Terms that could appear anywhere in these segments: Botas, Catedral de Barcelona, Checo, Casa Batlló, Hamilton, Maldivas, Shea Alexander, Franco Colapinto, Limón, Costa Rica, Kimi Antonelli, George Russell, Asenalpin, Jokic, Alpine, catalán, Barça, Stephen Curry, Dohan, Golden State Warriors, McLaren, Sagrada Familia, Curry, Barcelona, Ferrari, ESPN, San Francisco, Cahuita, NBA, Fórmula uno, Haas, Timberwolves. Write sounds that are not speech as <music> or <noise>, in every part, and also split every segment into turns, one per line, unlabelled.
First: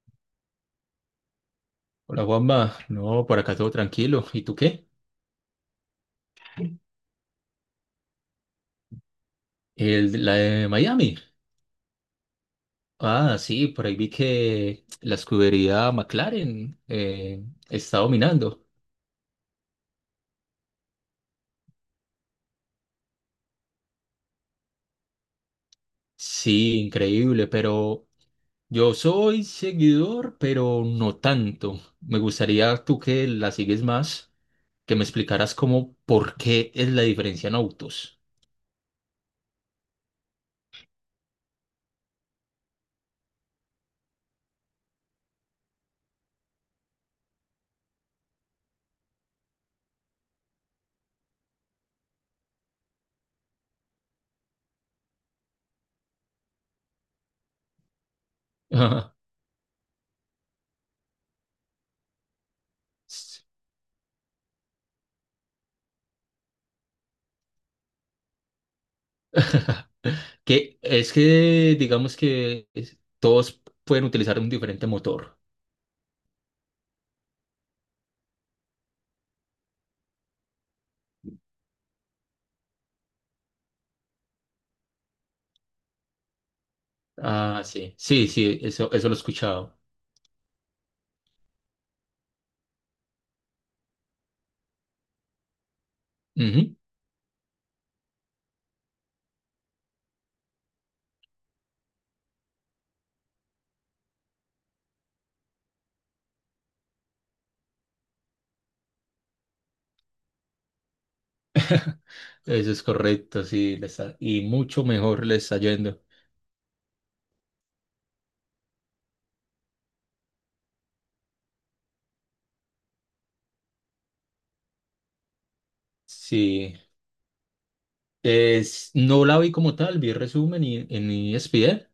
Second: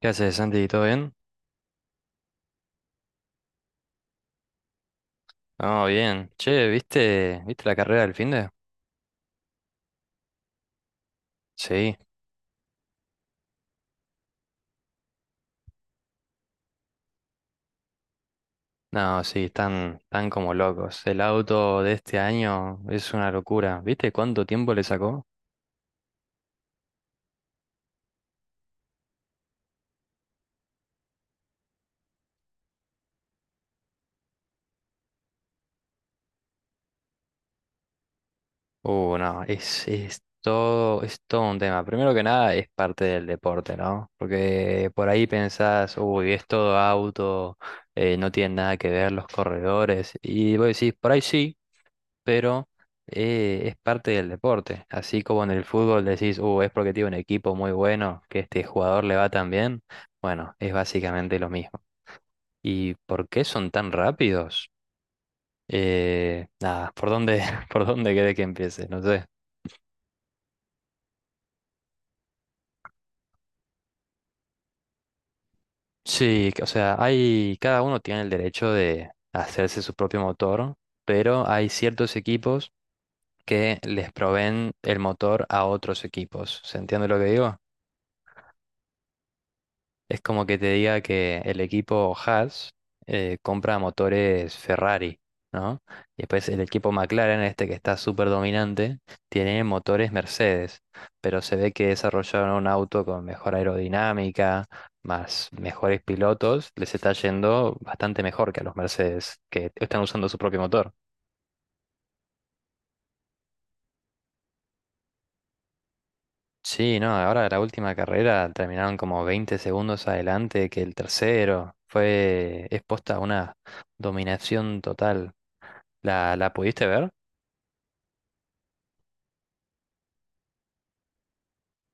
¿Qué haces, Santi? ¿Todo bien?
Hola Juanma, no, por acá todo tranquilo. ¿Y tú qué?
No, bien. Che, ¿viste la carrera del finde?
La de Miami.
Sí.
Ah, sí, por ahí vi que la escudería McLaren está dominando.
No, sí, están como locos. El auto de este año es una locura. ¿Viste cuánto tiempo le sacó?
Sí, increíble, pero yo soy seguidor, pero no tanto. Me gustaría tú que la sigues más, que me explicaras cómo, por qué es la diferencia en autos.
No, es todo un tema. Primero que nada, es parte del deporte, ¿no? Porque por ahí pensás, uy, es todo auto, no tiene nada que ver los corredores. Y vos decís, por ahí sí. Pero, es parte del deporte. Así como en el fútbol decís, es porque tiene un equipo muy bueno, que este jugador le va
<laughs>
tan bien. Bueno, es básicamente lo mismo. ¿Y por qué son tan rápidos? Nada, ¿por dónde, <laughs> por dónde querés que empiece? No sé.
Que es que digamos todos pueden utilizar un diferente motor.
Sí, o sea, cada uno tiene el derecho de hacerse su propio motor, pero hay ciertos equipos que les proveen el motor a otros equipos. ¿Se entiende lo que digo?
Ah, sí, sí, sí, eso lo he escuchado.
Es como que te diga que el equipo Haas compra motores Ferrari, ¿no? Y después el
Ujú.
equipo McLaren, este que está súper dominante, tiene motores Mercedes, pero se ve que desarrollaron un auto con mejor aerodinámica, más mejores pilotos, les está yendo bastante mejor que a los Mercedes, que están usando su propio motor.
Eso es correcto, sí, y mucho mejor le está yendo.
Sí, no, ahora la última carrera terminaron como 20 segundos adelante que el tercero. Fue expuesta a una dominación total. ¿La
Sí,
pudiste ver?
no la vi como tal, vi resumen y en ESPN,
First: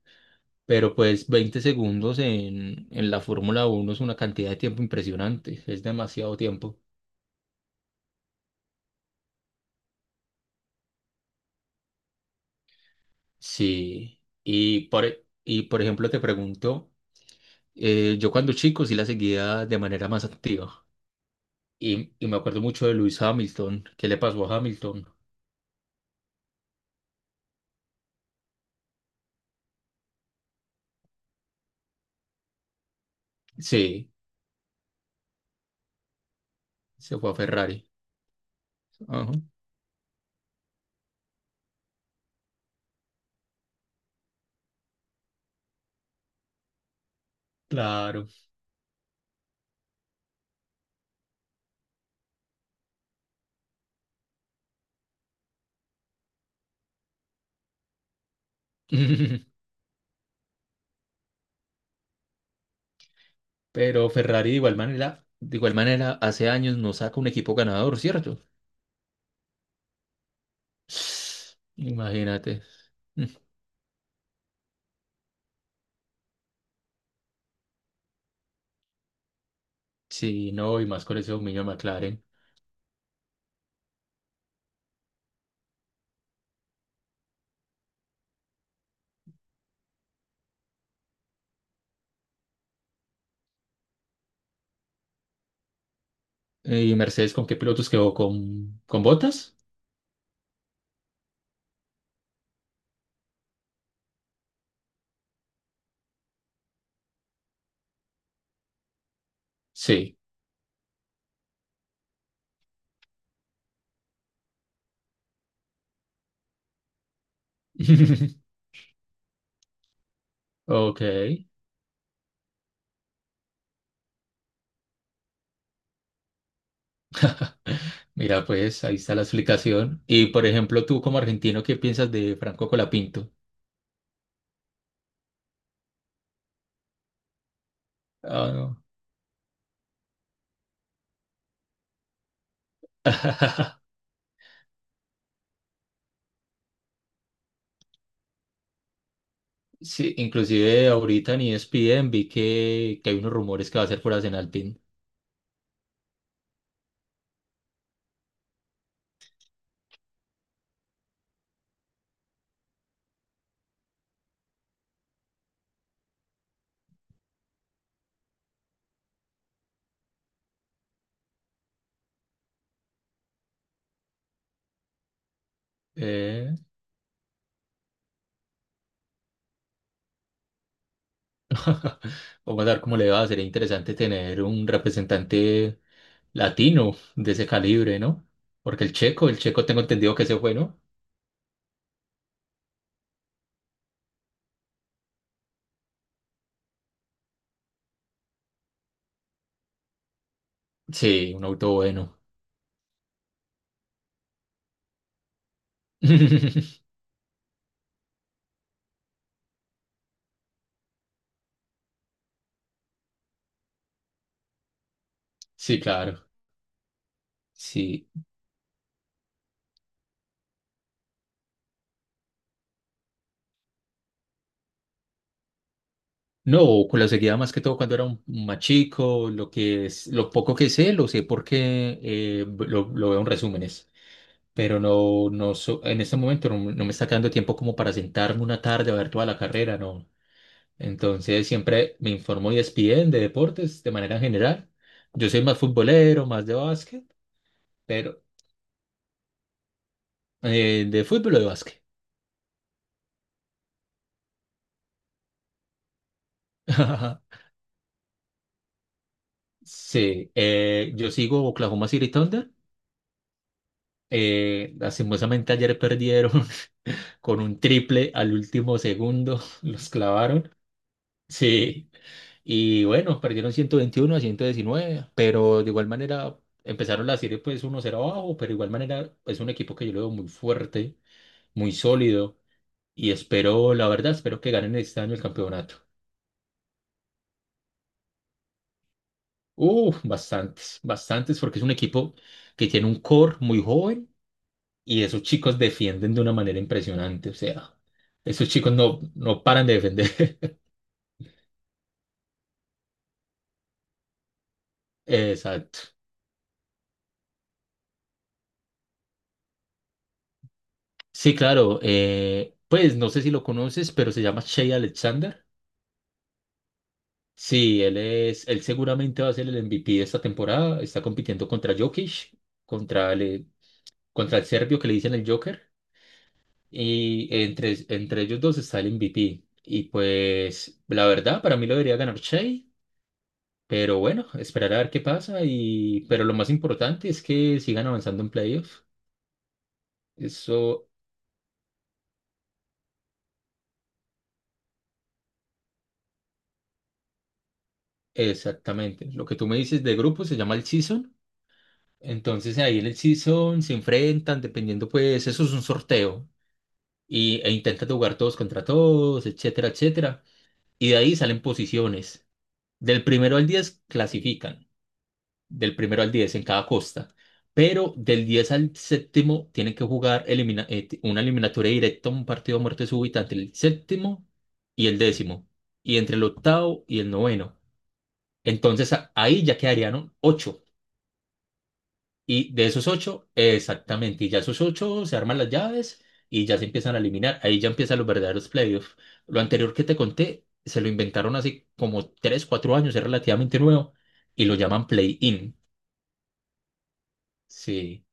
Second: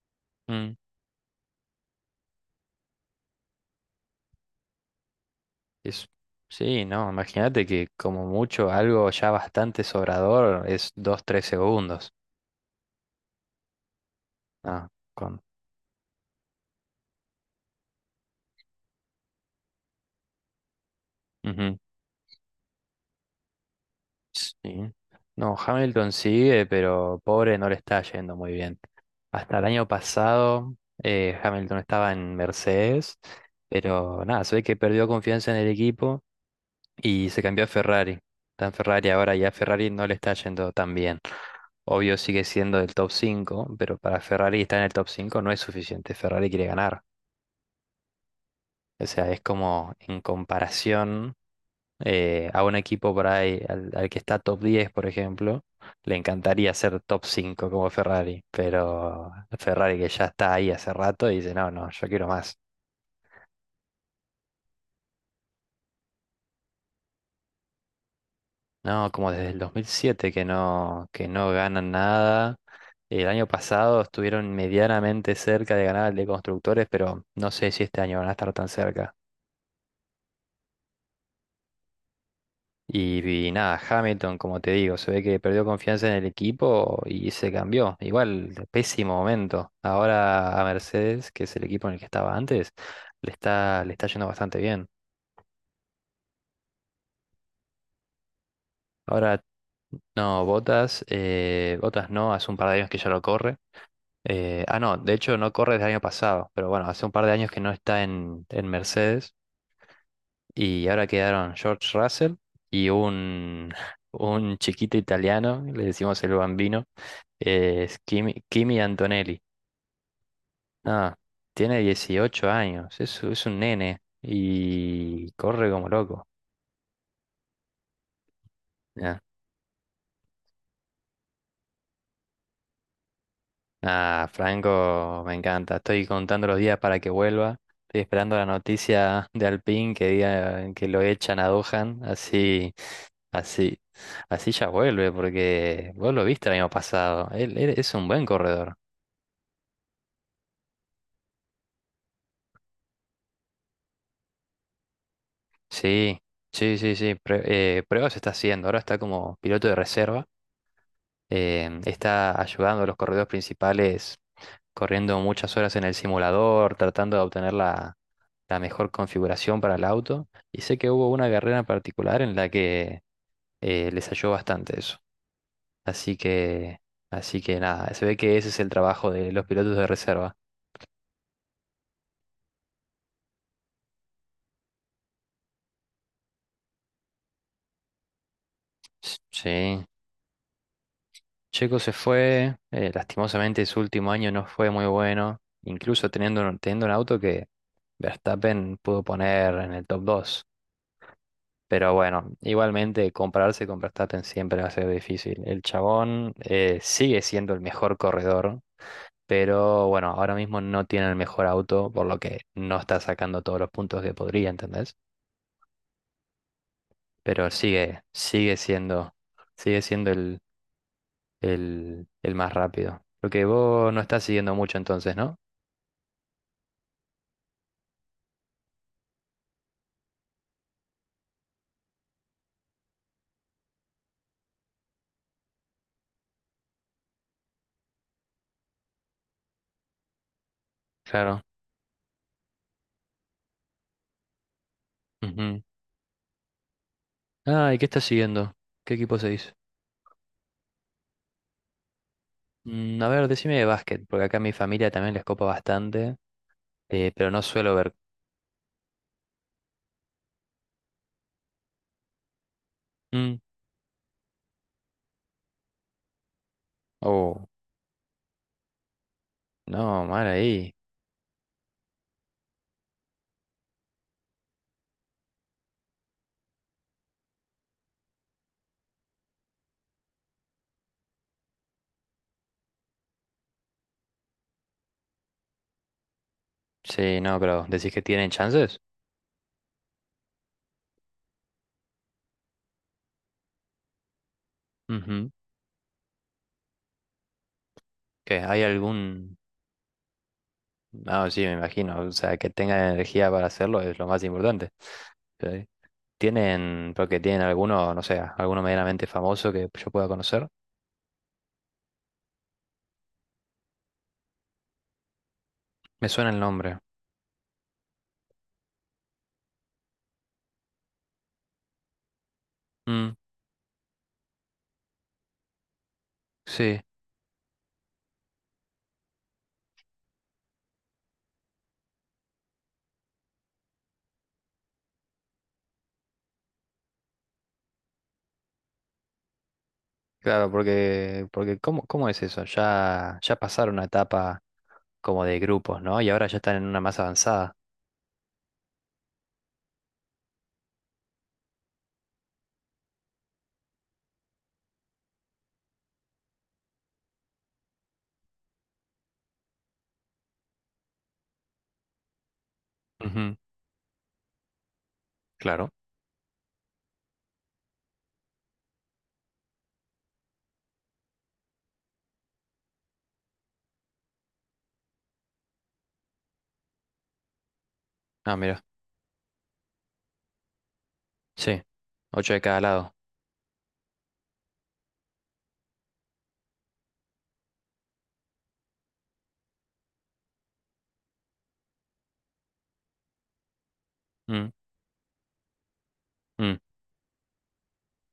Mm.
pero pues 20 segundos en la Fórmula 1 es una cantidad de tiempo impresionante, es
Es,
demasiado tiempo.
sí, no, imagínate que como mucho algo ya bastante sobrador es dos tres segundos.
Sí,
Ah, con...
y por ejemplo te pregunto, yo cuando chico sí la seguía de manera más activa,
ujú,
y me acuerdo mucho de Luis Hamilton. ¿Qué le pasó a
Sí.
Hamilton?
No, Hamilton sigue, pero pobre no le está yendo muy bien. Hasta el año pasado Hamilton estaba en Mercedes,
Sí.
pero nada, se ve que perdió confianza en el equipo
Se
y
fue a
se cambió a
Ferrari.
Ferrari. Está en Ferrari
Ajá,
ahora y a Ferrari no le está yendo tan bien. Obvio sigue siendo del top cinco, pero para Ferrari estar en el top 5 no es suficiente. Ferrari quiere ganar.
claro.
O sea, es como en comparación a un equipo por ahí, al que está top diez, por ejemplo, le encantaría ser top 5 como Ferrari, pero
<laughs>
Ferrari, que ya está ahí hace rato, dice, no, no, yo quiero más.
Pero Ferrari, de igual manera, hace años no saca un equipo ganador, ¿cierto?
No, como desde el 2007 que no,
<sniffs>
ganan nada.
Imagínate. Mm.
El año pasado estuvieron medianamente cerca de ganar el de constructores, pero no sé si este año van a estar tan cerca.
Sí, no, y más con ese dominio de McLaren.
Y nada, Hamilton, como te digo, se ve que perdió confianza en el equipo y se cambió. Igual, pésimo momento. Ahora a Mercedes, que es el equipo en el que estaba antes, le está yendo bastante bien.
¿Y Mercedes con qué pilotos quedó? ¿Con
Ahora
Bottas?
no, Botas, Botas no, hace un par de años que ya lo corre. Ah, no, de hecho no corre desde el año pasado, pero bueno, hace un par de años que no está en, Mercedes.
Sí.
Y ahora quedaron George Russell y un, <laughs> un chiquito italiano, le decimos el bambino, es Kimi,
<laughs>
Kimi Antonelli.
Ok.
Ah, tiene 18 años, es un nene y corre como loco.
<laughs> Mira, pues ahí está
Ah,
la explicación. Y por ejemplo, tú como argentino, ¿qué piensas de Franco Colapinto?
Ah, Franco, me encanta. Estoy contando los días para que vuelva. Estoy esperando la
Ah, no.
noticia de Alpine que diga que lo echan a Dohan. Así,
<laughs>
así, así ya vuelve, porque vos lo viste el año pasado. Él es un buen corredor.
Sí, inclusive ahorita en ESPN vi que hay unos rumores que va a ser por Asenalpin.
Sí, sí, sí, sí. Pruebas está haciendo. Ahora está como piloto de reserva. Está ayudando a los corredores principales, corriendo muchas horas en el simulador, tratando de obtener la mejor configuración para el auto. Y sé que hubo una carrera en particular en la que les ayudó bastante eso. Así
Eh,
que, Así que nada, se ve que ese es el trabajo de los pilotos de reserva.
<laughs> Vamos a ver cómo le va. Sería interesante tener un representante latino de ese calibre, ¿no? Porque el
S-
checo, el checo tengo
Sí,
entendido que se fue, ¿no?
Checo se fue, lastimosamente su último año no fue muy bueno, incluso teniendo un auto que Verstappen pudo poner en el top dos.
Sí, un auto
Pero
bueno.
bueno, igualmente compararse con Verstappen siempre va a ser difícil. El chabón
<laughs>
sigue siendo el mejor corredor, pero bueno, ahora mismo no tiene el mejor auto, por lo que no está sacando todos los puntos que podría, ¿entendés?
Sí, claro.
Pero
Sí.
sigue siendo el más rápido. Lo que vos no estás siguiendo mucho entonces, ¿no?
No, con la seguía más que todo cuando era un más chico. Lo que es, lo poco que sé, lo sé porque lo veo en resúmenes. Pero no, en este momento no me está quedando tiempo como para sentarme una tarde a ver toda la carrera, no.
Claro.
Entonces siempre me informo y ESPN de deportes de manera general. Yo soy más
Ujú.
futbolero, más de básquet,
Ah, ¿y qué estás
pero
siguiendo? ¿Qué equipo seguís?
de fútbol o de básquet.
A ver, decime de básquet, porque acá a mi familia también les copa bastante, pero
<laughs>
no suelo ver.
Sí, yo sigo Oklahoma City Thunder.
Mm.
Lastimosamente ayer perdieron <laughs> con
Oh,
un triple al último segundo, <laughs> los
no, mal
clavaron.
ahí.
Sí. Y bueno, perdieron 121-119, pero de igual manera empezaron la serie pues 1-0 abajo. Pero de igual manera es un equipo que yo lo veo muy fuerte, muy sólido, y espero, la verdad, espero que ganen este año el campeonato.
Sí, no, pero ¿decís que tienen chances?
Uf, bastantes, bastantes, porque es un equipo que tiene un core muy joven y esos
Ujú.
chicos defienden de una manera impresionante. O sea,
¿Que
esos
hay
chicos no,
algún?
no paran de defender.
No, sí, me imagino. O sea, que tengan energía para hacerlo es lo más importante.
<laughs>
Sí.
Exacto.
¿Porque tienen alguno, no sé, alguno medianamente famoso que yo pueda conocer?
Sí, claro, pues no sé si lo conoces, pero se llama Shea Alexander.
Me suena el nombre.
Sí, él seguramente va a ser el MVP de esta temporada. Está compitiendo contra Jokic, contra
Mm,
el, contra el serbio que le dicen el Joker.
sí,
Y entre ellos dos está el MVP. Y pues, la verdad, para mí lo debería ganar Shea, pero bueno, esperar a ver qué pasa. Pero lo más importante es que sigan avanzando en playoffs.
claro,
Eso
porque, cómo es eso? Ya pasaron una etapa como de grupos, ¿no? Y ahora ya están en una más avanzada.
exactamente. Lo que tú me dices de grupo se llama el season. Entonces ahí en el season se enfrentan, dependiendo, pues, eso es un sorteo. E intentan jugar todos contra todos, etcétera, etcétera. Y de ahí salen posiciones. Del
Ujú.
primero al 10 clasifican,
Claro.
del primero al 10 en cada costa, pero del 10 al séptimo tienen que jugar una eliminatoria directa, un partido a muerte súbita entre el séptimo y el décimo, y entre el octavo y el noveno.
Ah, mira.
Entonces ahí ya quedarían ocho.
Sí. Ocho de
Y
cada
de esos
lado.
ocho, exactamente, y ya esos ocho se arman las llaves y ya se empiezan a eliminar. Ahí ya empiezan los verdaderos playoffs. Lo anterior que te conté, se lo inventaron hace como 3 o 4 años, es relativamente nuevo, y lo llaman play-in.
Mm,
Sí.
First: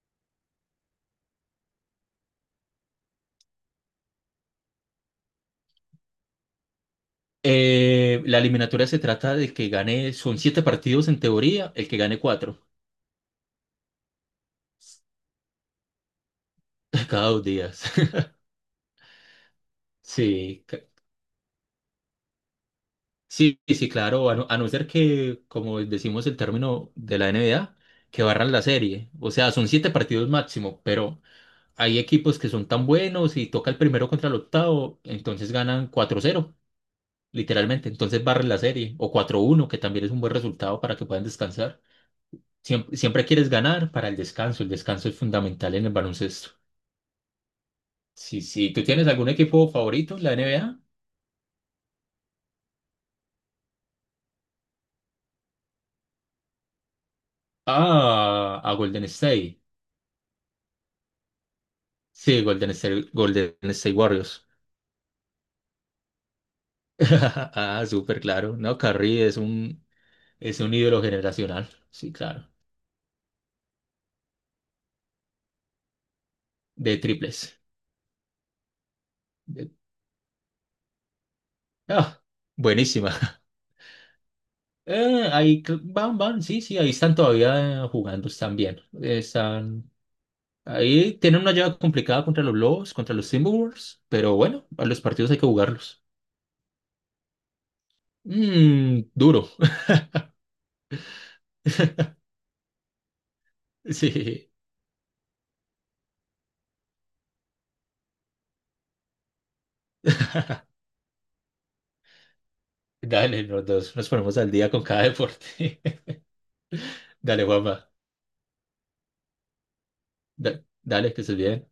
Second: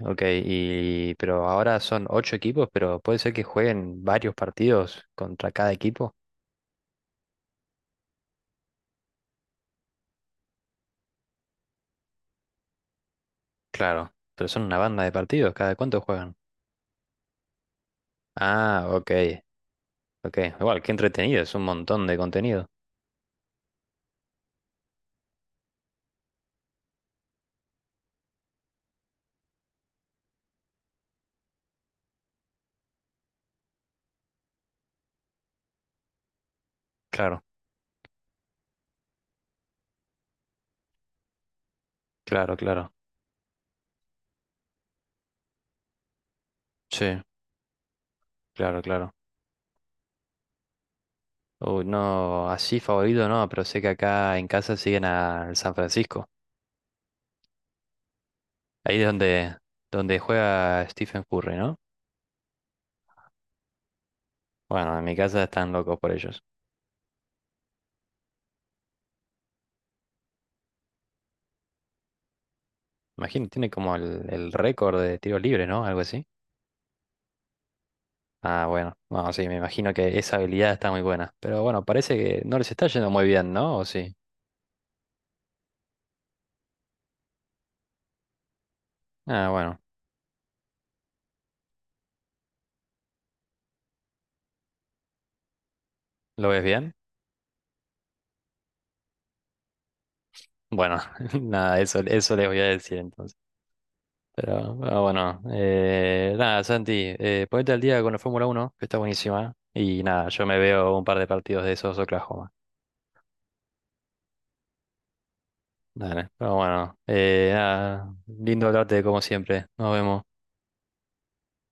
ok, y pero ahora son ocho equipos, pero puede ser que jueguen varios partidos contra cada equipo.
La eliminatoria se trata de que gane, son siete partidos en teoría, el que gane cuatro
Claro, pero son una banda de partidos, ¿cada cuánto juegan?
<laughs> cada 2 días. <laughs>
Ah, ok, ok.
Sí.
Igual, qué entretenido, es un montón de contenido.
Sí, sí, claro, a no ser que, como decimos el término de la NBA, que barran la serie. O sea, son 7 partidos máximo, pero hay equipos que son tan buenos y toca el primero contra el octavo, entonces ganan 4-0,
Claro,
literalmente. Entonces barren la serie, o 4-1, que también es un buen resultado para que puedan descansar.
claro, claro.
Siempre, siempre quieres ganar para el descanso es fundamental en el baloncesto.
Sí,
Sí, sí,
claro,
¿tú tienes
claro.
algún equipo favorito en la NBA?
Uy, no, así favorito no, pero sé que acá en casa siguen al San Francisco.
Ah, a
Ahí
Golden
es
State.
donde juega Stephen Curry, ¿no?
Sí, Golden State, Golden State Warriors.
Bueno, en mi casa están locos por ellos.
<laughs> Ah, súper claro. No, Curry es un, ídolo generacional. Sí, claro.
Imagino, tiene como el récord de tiros libres, ¿no? Algo así.
De triples.
Ah, bueno, no, sí, me
De-
imagino que esa habilidad está muy buena. Pero bueno, parece
ah,
que no les está yendo
buenísima.
muy
<laughs>
bien, ¿no? ¿O sí?
Ahí van, sí, sí, ahí están todavía jugando, están bien.
Ah, bueno,
Ahí tienen una llave complicada contra los Lobos, contra los Timberwolves, pero bueno, a los partidos hay que jugarlos.
¿lo ves bien?
Mm, duro.
Bueno, <laughs> nada, eso les voy a decir entonces.
<laughs> Sí.
Pero ah, bueno, nada, Santi, ponete al día con la Fórmula Uno que está buenísima. Y nada, yo me veo un par de partidos de esos Oklahoma.
Dale, los dos nos ponemos al día con cada deporte.
Dale, pero bueno,
<laughs> Dale, Juanma.
nada, lindo hablarte como siempre. Nos vemos.
Dale, que estés bien.